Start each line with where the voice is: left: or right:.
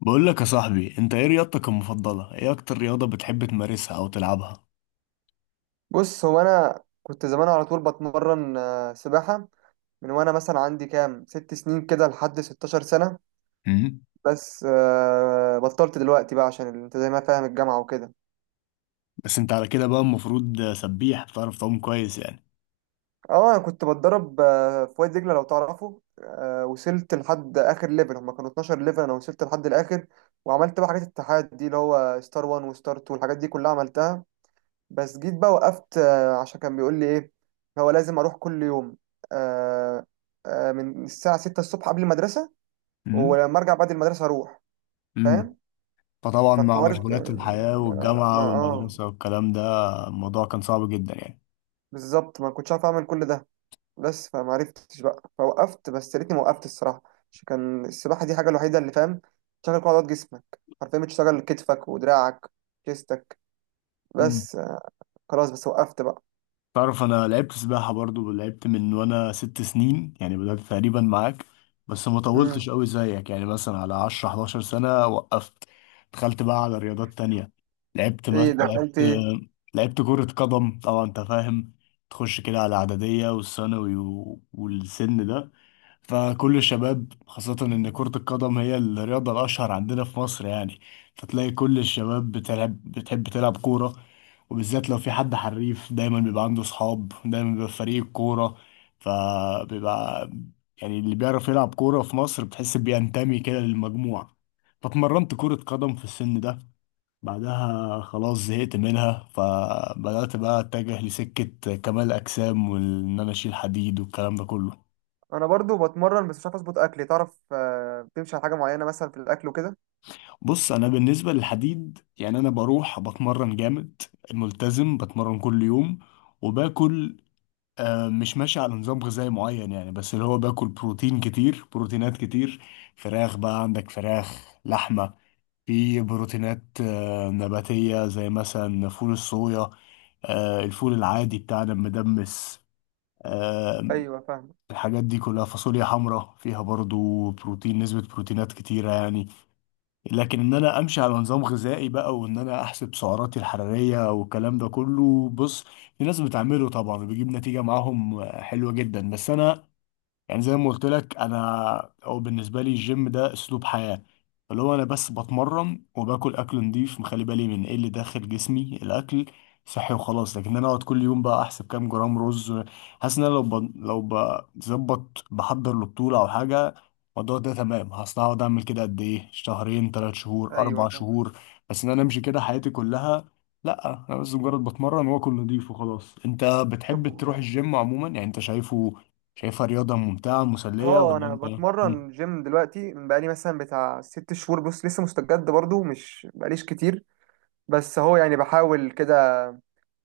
left: بقول لك يا صاحبي، انت ايه رياضتك المفضلة؟ ايه اكتر رياضة بتحب تمارسها او تلعبها؟
right: بص هو انا كنت زمان على طول بتمرن سباحه. من وانا مثلا عندي كام 6 سنين كده لحد 16 سنه.
left: امم
right: بس بطلت دلوقتي بقى عشان انت زي ما فاهم الجامعه وكده.
left: بس انت على كده بقى المفروض سبيح، بتعرف تعوم كويس يعني.
right: اه انا كنت بتدرب في وادي دجله لو تعرفه، وصلت لحد اخر ليفل، هما كانوا 12 ليفل، انا وصلت لحد الاخر. وعملت بقى حاجات الاتحاد دي اللي هو ستار 1 وستار 2 والحاجات دي كلها عملتها. بس جيت بقى وقفت، عشان كان بيقول لي ايه، هو لازم اروح كل يوم. آه، من الساعة 6 الصبح قبل المدرسة،
left: امم
right: ولما ارجع بعد المدرسة اروح،
left: امم
right: فاهم.
left: فطبعا مع
right: فالحوار اه ك-
left: مشغولات الحياة
right: آه،
left: والجامعة
right: ما اه
left: والمدرسة والكلام ده، الموضوع كان صعب جدا يعني.
right: بالظبط ما كنتش عارف اعمل كل ده. بس فما عرفتش بقى فوقفت، بس يا ريتني ما وقفت الصراحة. عشان كان السباحة دي حاجة الوحيدة اللي فاهم تشغل كل عضلات جسمك، حرفيا بتشتغل كتفك ودراعك جسمك.
left: مم.
right: بس آه، خلاص بس وقفت بقى.
left: تعرف انا لعبت سباحة برضو، لعبت من وانا 6 سنين، يعني بدأت تقريبا معاك. بس ما
right: مم.
left: طولتش قوي زيك، يعني مثلا على 10 11 سنة وقفت. دخلت بقى على رياضات تانية.
right: ايه
left: لعبت،
right: دخلت.
left: لعبت كرة قدم طبعا، انت فاهم، تخش كده على اعدادية والثانوي والسن ده. فكل الشباب، خاصة ان كرة القدم هي الرياضة الاشهر عندنا في مصر يعني، فتلاقي كل الشباب بتلعب، بتحب تلعب كورة. وبالذات لو في حد حريف، دايما بيبقى عنده صحاب، دايما بيبقى في فريق الكورة. فبيبقى يعني اللي بيعرف يلعب كورة في مصر بتحس بينتمي كده للمجموعة. فاتمرنت كرة قدم في السن ده. بعدها خلاص زهقت منها، فبدأت بقى أتجه لسكة كمال أجسام، وإن أنا أشيل حديد والكلام ده كله.
right: انا برضو بتمرن بس مش عارف اظبط اكلي، تعرف بتمشي على حاجه معينه مثلا في الاكل وكده؟
left: بص، أنا بالنسبة للحديد يعني أنا بروح بتمرن جامد، ملتزم بتمرن كل يوم. وباكل مش ماشي على نظام غذائي معين يعني، بس اللي هو باكل بروتين كتير، بروتينات كتير. فراخ بقى، عندك فراخ، لحمة. في بروتينات نباتية زي مثلا فول الصويا، الفول العادي بتاعنا المدمس. آه،
right: ايوه فاهم.
left: الحاجات دي كلها، فاصوليا حمراء فيها برضو بروتين، نسبة بروتينات كتيرة يعني. لكن ان انا امشي على نظام غذائي بقى، وان انا احسب سعراتي الحراريه والكلام ده كله، بص، في ناس بتعمله طبعا وبيجيب نتيجه معاهم حلوه جدا. بس انا يعني زي ما قلت لك، انا او بالنسبه لي الجيم ده اسلوب حياه، اللي هو انا بس بتمرن وباكل اكل نضيف، مخلي بالي من ايه اللي داخل جسمي، الاكل صحي وخلاص. لكن انا اقعد كل يوم بقى احسب كام جرام رز، حاسس ان انا لو بظبط بحضر لبطوله او حاجه، الموضوع ده تمام، هصل هقعد اعمل كده قد ايه، شهرين ثلاث شهور
right: ايوه
left: اربع
right: فاهم.
left: شهور. بس ان انا امشي كده حياتي كلها، لا. انا بس مجرد بتمرن واكل نضيف وخلاص. انت
right: طب
left: بتحب تروح
right: و-
left: الجيم عموما يعني؟ انت شايفه، شايفها رياضة ممتعة مسلية
right: اه
left: ولا
right: انا
left: انت؟ مم.
right: بتمرن جيم دلوقتي من بقالي مثلا بتاع 6 شهور، بص لسه مستجد برضو مش بقاليش كتير. بس هو يعني بحاول كده.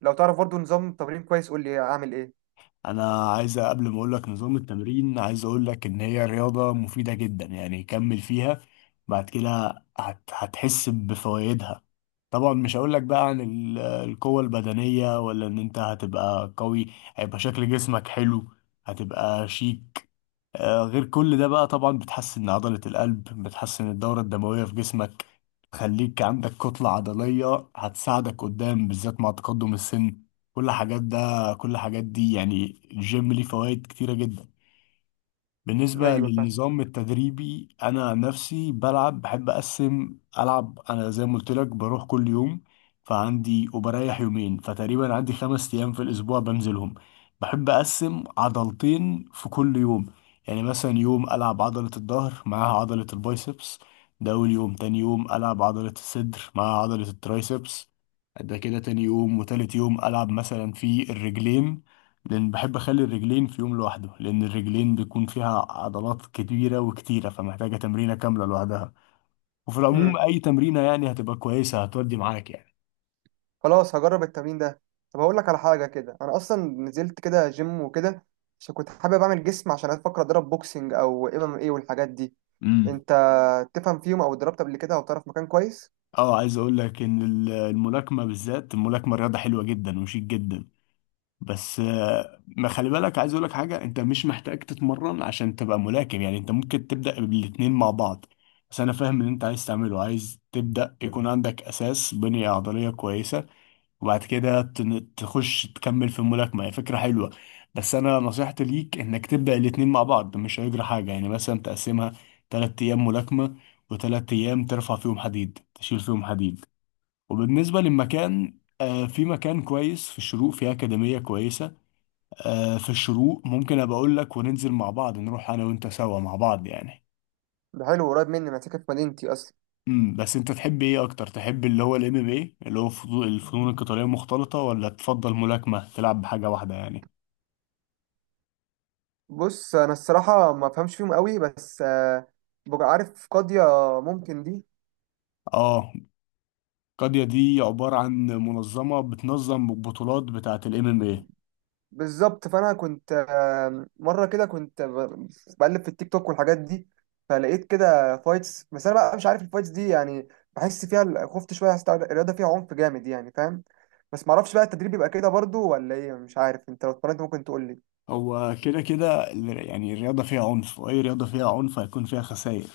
right: لو تعرف برضو نظام تمرين كويس قول لي اعمل ايه.
left: انا عايز قبل ما اقول لك نظام التمرين، عايز اقول لك ان هي رياضة مفيدة جدا يعني، كمل فيها. بعد كده هتحس بفوائدها. طبعا مش هقول لك بقى عن القوة البدنية، ولا ان انت هتبقى قوي، هيبقى شكل جسمك حلو، هتبقى شيك. غير كل ده بقى طبعا بتحسن عضلة القلب، بتحسن الدورة الدموية في جسمك، تخليك عندك كتلة عضلية هتساعدك قدام بالذات مع تقدم السن. كل حاجات ده كل حاجات دي يعني، الجيم ليه فوائد كتيرة جدا. بالنسبة
right: ايوه فاهم.
left: للنظام التدريبي، أنا عن نفسي بلعب، بحب أقسم، ألعب أنا زي ما قلت لك بروح كل يوم. فعندي وبريح يومين، فتقريبا عندي 5 أيام في الأسبوع بنزلهم. بحب أقسم عضلتين في كل يوم. يعني مثلا يوم ألعب عضلة الظهر معاها عضلة البايسبس، ده أول يوم. تاني يوم ألعب عضلة الصدر معاها عضلة الترايسبس، ده كده تاني يوم. وتالت يوم ألعب مثلا في الرجلين، لان بحب اخلي الرجلين في يوم لوحده، لان الرجلين بيكون فيها عضلات كبيره وكتيره، فمحتاجه تمرينه كامله لوحدها. وفي العموم اي تمرينه يعني هتبقى كويسه، هتودي معاك يعني.
right: خلاص هجرب التمرين ده. طب هقول لك على حاجه كده، انا اصلا نزلت كده جيم وكده عشان كنت حابب اعمل جسم، عشان افكر اضرب بوكسنج او ام ام ايه والحاجات دي.
left: امم
right: انت تفهم فيهم او اتدربت قبل كده او تعرف مكان كويس؟
left: اه، عايز اقول لك ان الملاكمه بالذات، الملاكمه رياضه حلوه جدا وشيك جدا. بس ما خلي بالك، عايز اقول لك حاجه، انت مش محتاج تتمرن عشان تبقى ملاكم يعني، انت ممكن تبدا بالاتنين مع بعض. بس انا فاهم اللي انت عايز تعمله، عايز تبدا يكون عندك اساس، بنيه عضليه كويسه، وبعد كده تخش تكمل في الملاكمة، هي فكرة حلوة. بس أنا نصيحتي ليك إنك تبدأ الاتنين مع بعض، مش هيجرى حاجة يعني، مثلا تقسمها 3 أيام ملاكمة، وتلات أيام ترفع فيهم حديد، تشيل فيهم حديد. وبالنسبة للمكان، آه، في مكان كويس في الشروق، في أكاديمية كويسة آه في الشروق، ممكن أبقى أقول لك وننزل مع بعض، نروح أنا وأنت سوا مع بعض يعني.
right: ده حلو، قريب مني، انا ساكن في مدينتي اصلا.
left: بس أنت تحب إيه أكتر؟ تحب اللي هو الام ام ايه، اللي هو الفنون القتالية المختلطة، ولا تفضل ملاكمة تلعب بحاجة واحدة يعني؟
right: بص انا الصراحه ما بفهمش فيهم قوي، بس آه، ببقى عارف قاضيه، ممكن دي.
left: اه، قضية دي عبارة عن منظمة بتنظم بطولات بتاعة الام ام اي.
right: بالظبط. فانا كنت آه، مره كده كنت بقلب في التيك توك والحاجات دي، فلقيت كده فايتس، بس انا بقى مش عارف الفايتس دي يعني. بحس فيها خفت شويه، حسيت الرياضه فيها عنف جامد يعني، فاهم. بس ما اعرفش بقى التدريب يبقى كده برضو ولا ايه، مش عارف، انت لو اتمرنت ممكن تقول لي.
left: هو كده كده يعني الرياضة فيها عنف، وأي رياضة فيها عنف هيكون فيها خسائر.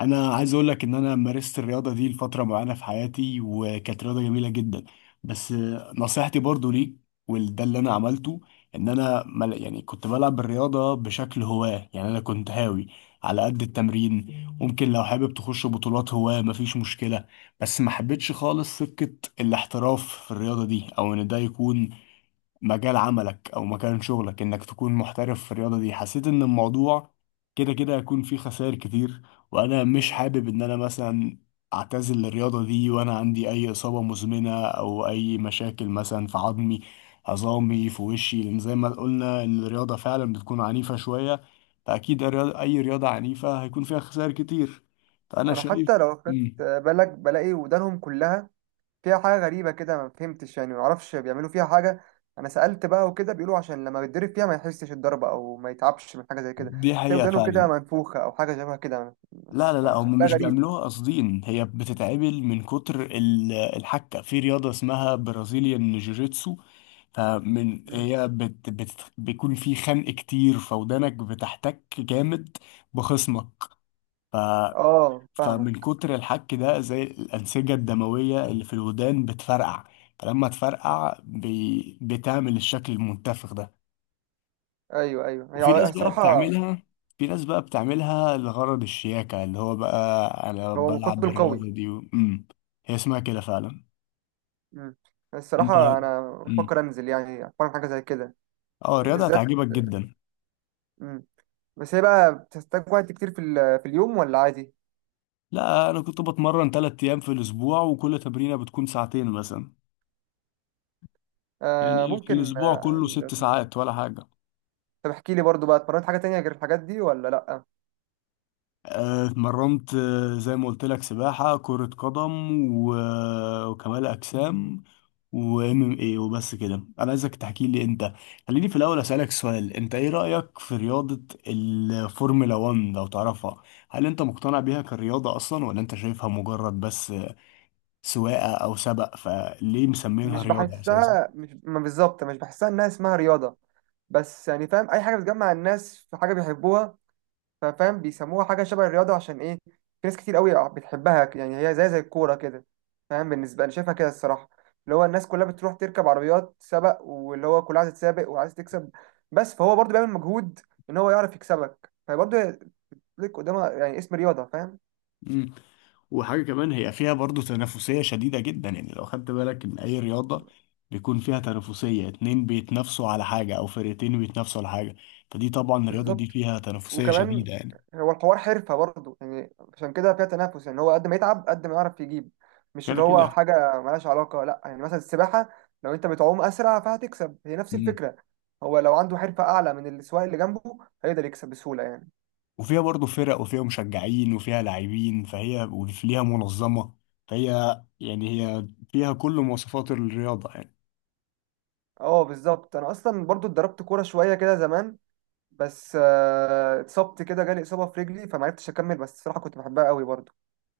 left: أنا عايز أقول لك إن أنا مارست الرياضة دي لفترة معينة في حياتي، وكانت رياضة جميلة جدا. بس نصيحتي برضو ليك، وده اللي أنا عملته، إن أنا يعني كنت بلعب الرياضة بشكل هواة، يعني أنا كنت هاوي على قد التمرين. ممكن لو حابب تخش بطولات هواة، مفيش مشكلة. بس ما حبيتش خالص سكة الاحتراف في الرياضة دي، أو إن ده يكون مجال عملك او مكان شغلك، انك تكون محترف في الرياضة دي. حسيت ان الموضوع كده كده هيكون فيه خسائر كتير، وانا مش
right: مم.
left: حابب ان انا مثلا اعتزل الرياضة دي وانا عندي اي اصابة مزمنة، او اي مشاكل مثلا في عظمي، عظامي في وشي، لان زي ما قلنا ان الرياضة فعلا بتكون عنيفة شوية. فاكيد اي رياضة عنيفة هيكون فيها خسائر كتير، فانا
right: انا
left: شايف.
right: حتى لو خدت
left: مم.
right: بالك بلاقي ودانهم كلها فيها حاجة غريبة كده، ما فهمتش يعني، ما اعرفش بيعملوا فيها حاجة. انا سألت بقى وكده بيقولوا عشان لما بيتضرب فيها ما يحسش الضربة او ما يتعبش من حاجة زي كده.
left: دي
right: تلاقي
left: حقيقة
right: ودانه كده
left: فعلا.
right: منفوخة او حاجة شبه كده،
left: لا
right: بس
left: لا لا، هم
right: فشكلها
left: مش
right: غريب.
left: بيعملوها قاصدين، هي بتتعمل من كتر الحكة في رياضة اسمها برازيليان جوجيتسو. فمن
right: مم.
left: هي بت بت بيكون في خنق كتير، فودانك بتحتك جامد بخصمك. ف
right: اه فاهمة.
left: فمن كتر الحك ده، زي الأنسجة الدموية اللي في الودان بتفرقع، فلما تفرقع بي بتعمل الشكل المنتفخ ده.
right: ايوه ايوه،
left: وفي ناس بقى
right: الصراحة
left: بتعملها في ناس بقى بتعملها لغرض الشياكة، اللي هو بقى أنا
right: هو
left: بلعب
right: مقاتل قوي.
left: الرياضة دي مم. هي اسمها كده فعلا.
right: مم.
left: أنت.
right: الصراحة انا
left: مم.
right: بفكر انزل يعني اتفرج حاجة زي كده
left: أه، الرياضة
right: بالذات.
left: هتعجبك جدا.
right: مم. بس هي بقى بتحتاج وقت كتير في اليوم ولا عادي؟
left: لا، أنا كنت بتمرن 3 أيام في الأسبوع، وكل تمرينة بتكون ساعتين مثلا،
right: آه
left: يعني في
right: ممكن
left: الأسبوع كله
right: آه،
left: 6 ساعات ولا حاجة.
right: طب احكي لي برضو بقى اتمرنت حاجة تانية غير الحاجات دي ولا لأ؟
left: اتمرنت زي ما قلت لك، سباحة، كرة قدم، وكمال أجسام، وام ام اي، وبس كده. انا عايزك تحكي لي انت. خليني في الاول اسالك سؤال، انت ايه رايك في رياضه الفورمولا 1 لو تعرفها؟ هل انت مقتنع بيها كرياضه اصلا، ولا انت شايفها مجرد بس سواقه او سبق؟ فليه مسمينها
right: مش
left: رياضه اساسا؟
right: بحسها، مش ما بالظبط مش بحسها انها اسمها رياضة، بس يعني فاهم اي حاجة بتجمع الناس في حاجة بيحبوها، ففاهم بيسموها حاجة شبه الرياضة. عشان ايه في ناس كتير قوي بتحبها يعني، هي زي الكورة كده فاهم، بالنسبة انا شايفها كده الصراحة. اللي هو الناس كلها بتروح تركب عربيات سبق، واللي هو كلها عايز تسابق وعايز تكسب، بس فهو برضه بيعمل مجهود ان هو يعرف يكسبك، فبرضه ليك قدامها يعني اسم رياضة فاهم.
left: وحاجة كمان، هي فيها برضو تنافسية شديدة جدا يعني. لو خدت بالك من أي رياضة، بيكون فيها تنافسية، اتنين بيتنافسوا على حاجة، أو فرقتين بيتنافسوا على حاجة، فدي طبعا الرياضة دي
right: بالظبط.
left: فيها تنافسية
right: وكمان
left: شديدة يعني.
right: هو الحوار حرفة برضه يعني، عشان كده فيها تنافس يعني، هو قد ما يتعب قد ما يعرف يجيب، مش اللي
left: كده
right: هو
left: كده.
right: حاجة ملهاش علاقة، لا يعني مثلا السباحة لو انت بتعوم أسرع فهتكسب، هي نفس
left: مم.
right: الفكرة. هو لو عنده حرفة أعلى من السواق اللي جنبه هيقدر يكسب بسهولة يعني.
left: وفيها برضو فرق، وفيها مشجعين، وفيها لاعبين، فهي وليها منظمة، فهي يعني هي فيها كل مواصفات الرياضة يعني.
right: اه بالظبط. أنا أصلا برضه اتدربت كورة شوية كده زمان، بس آه، اتصبت كده، جالي إصابة في رجلي فمعرفتش أكمل، بس الصراحة كنت بحبها قوي برضه،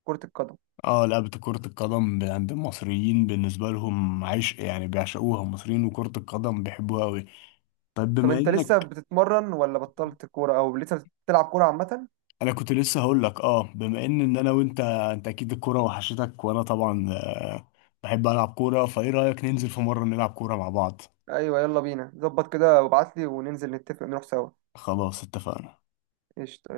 right: كرة القدم.
left: اه، لعبة كرة القدم عند المصريين بالنسبة لهم عشق يعني، بيعشقوها المصريين، وكرة القدم بيحبوها أوي. طيب
right: طب
left: بما
right: انت لسه
left: إنك،
right: بتتمرن ولا بطلت كورة او لسه بتلعب كورة عامة؟
left: انا كنت لسه هقول لك، اه بما ان انا وانت اكيد الكوره وحشتك، وانا طبعا بحب العب كوره، فايه رايك ننزل في مره نلعب كوره مع بعض؟
right: ايوه يلا بينا، ظبط كده وابعت لي وننزل نتفق نروح سوا.
left: خلاص اتفقنا.
right: قشطة.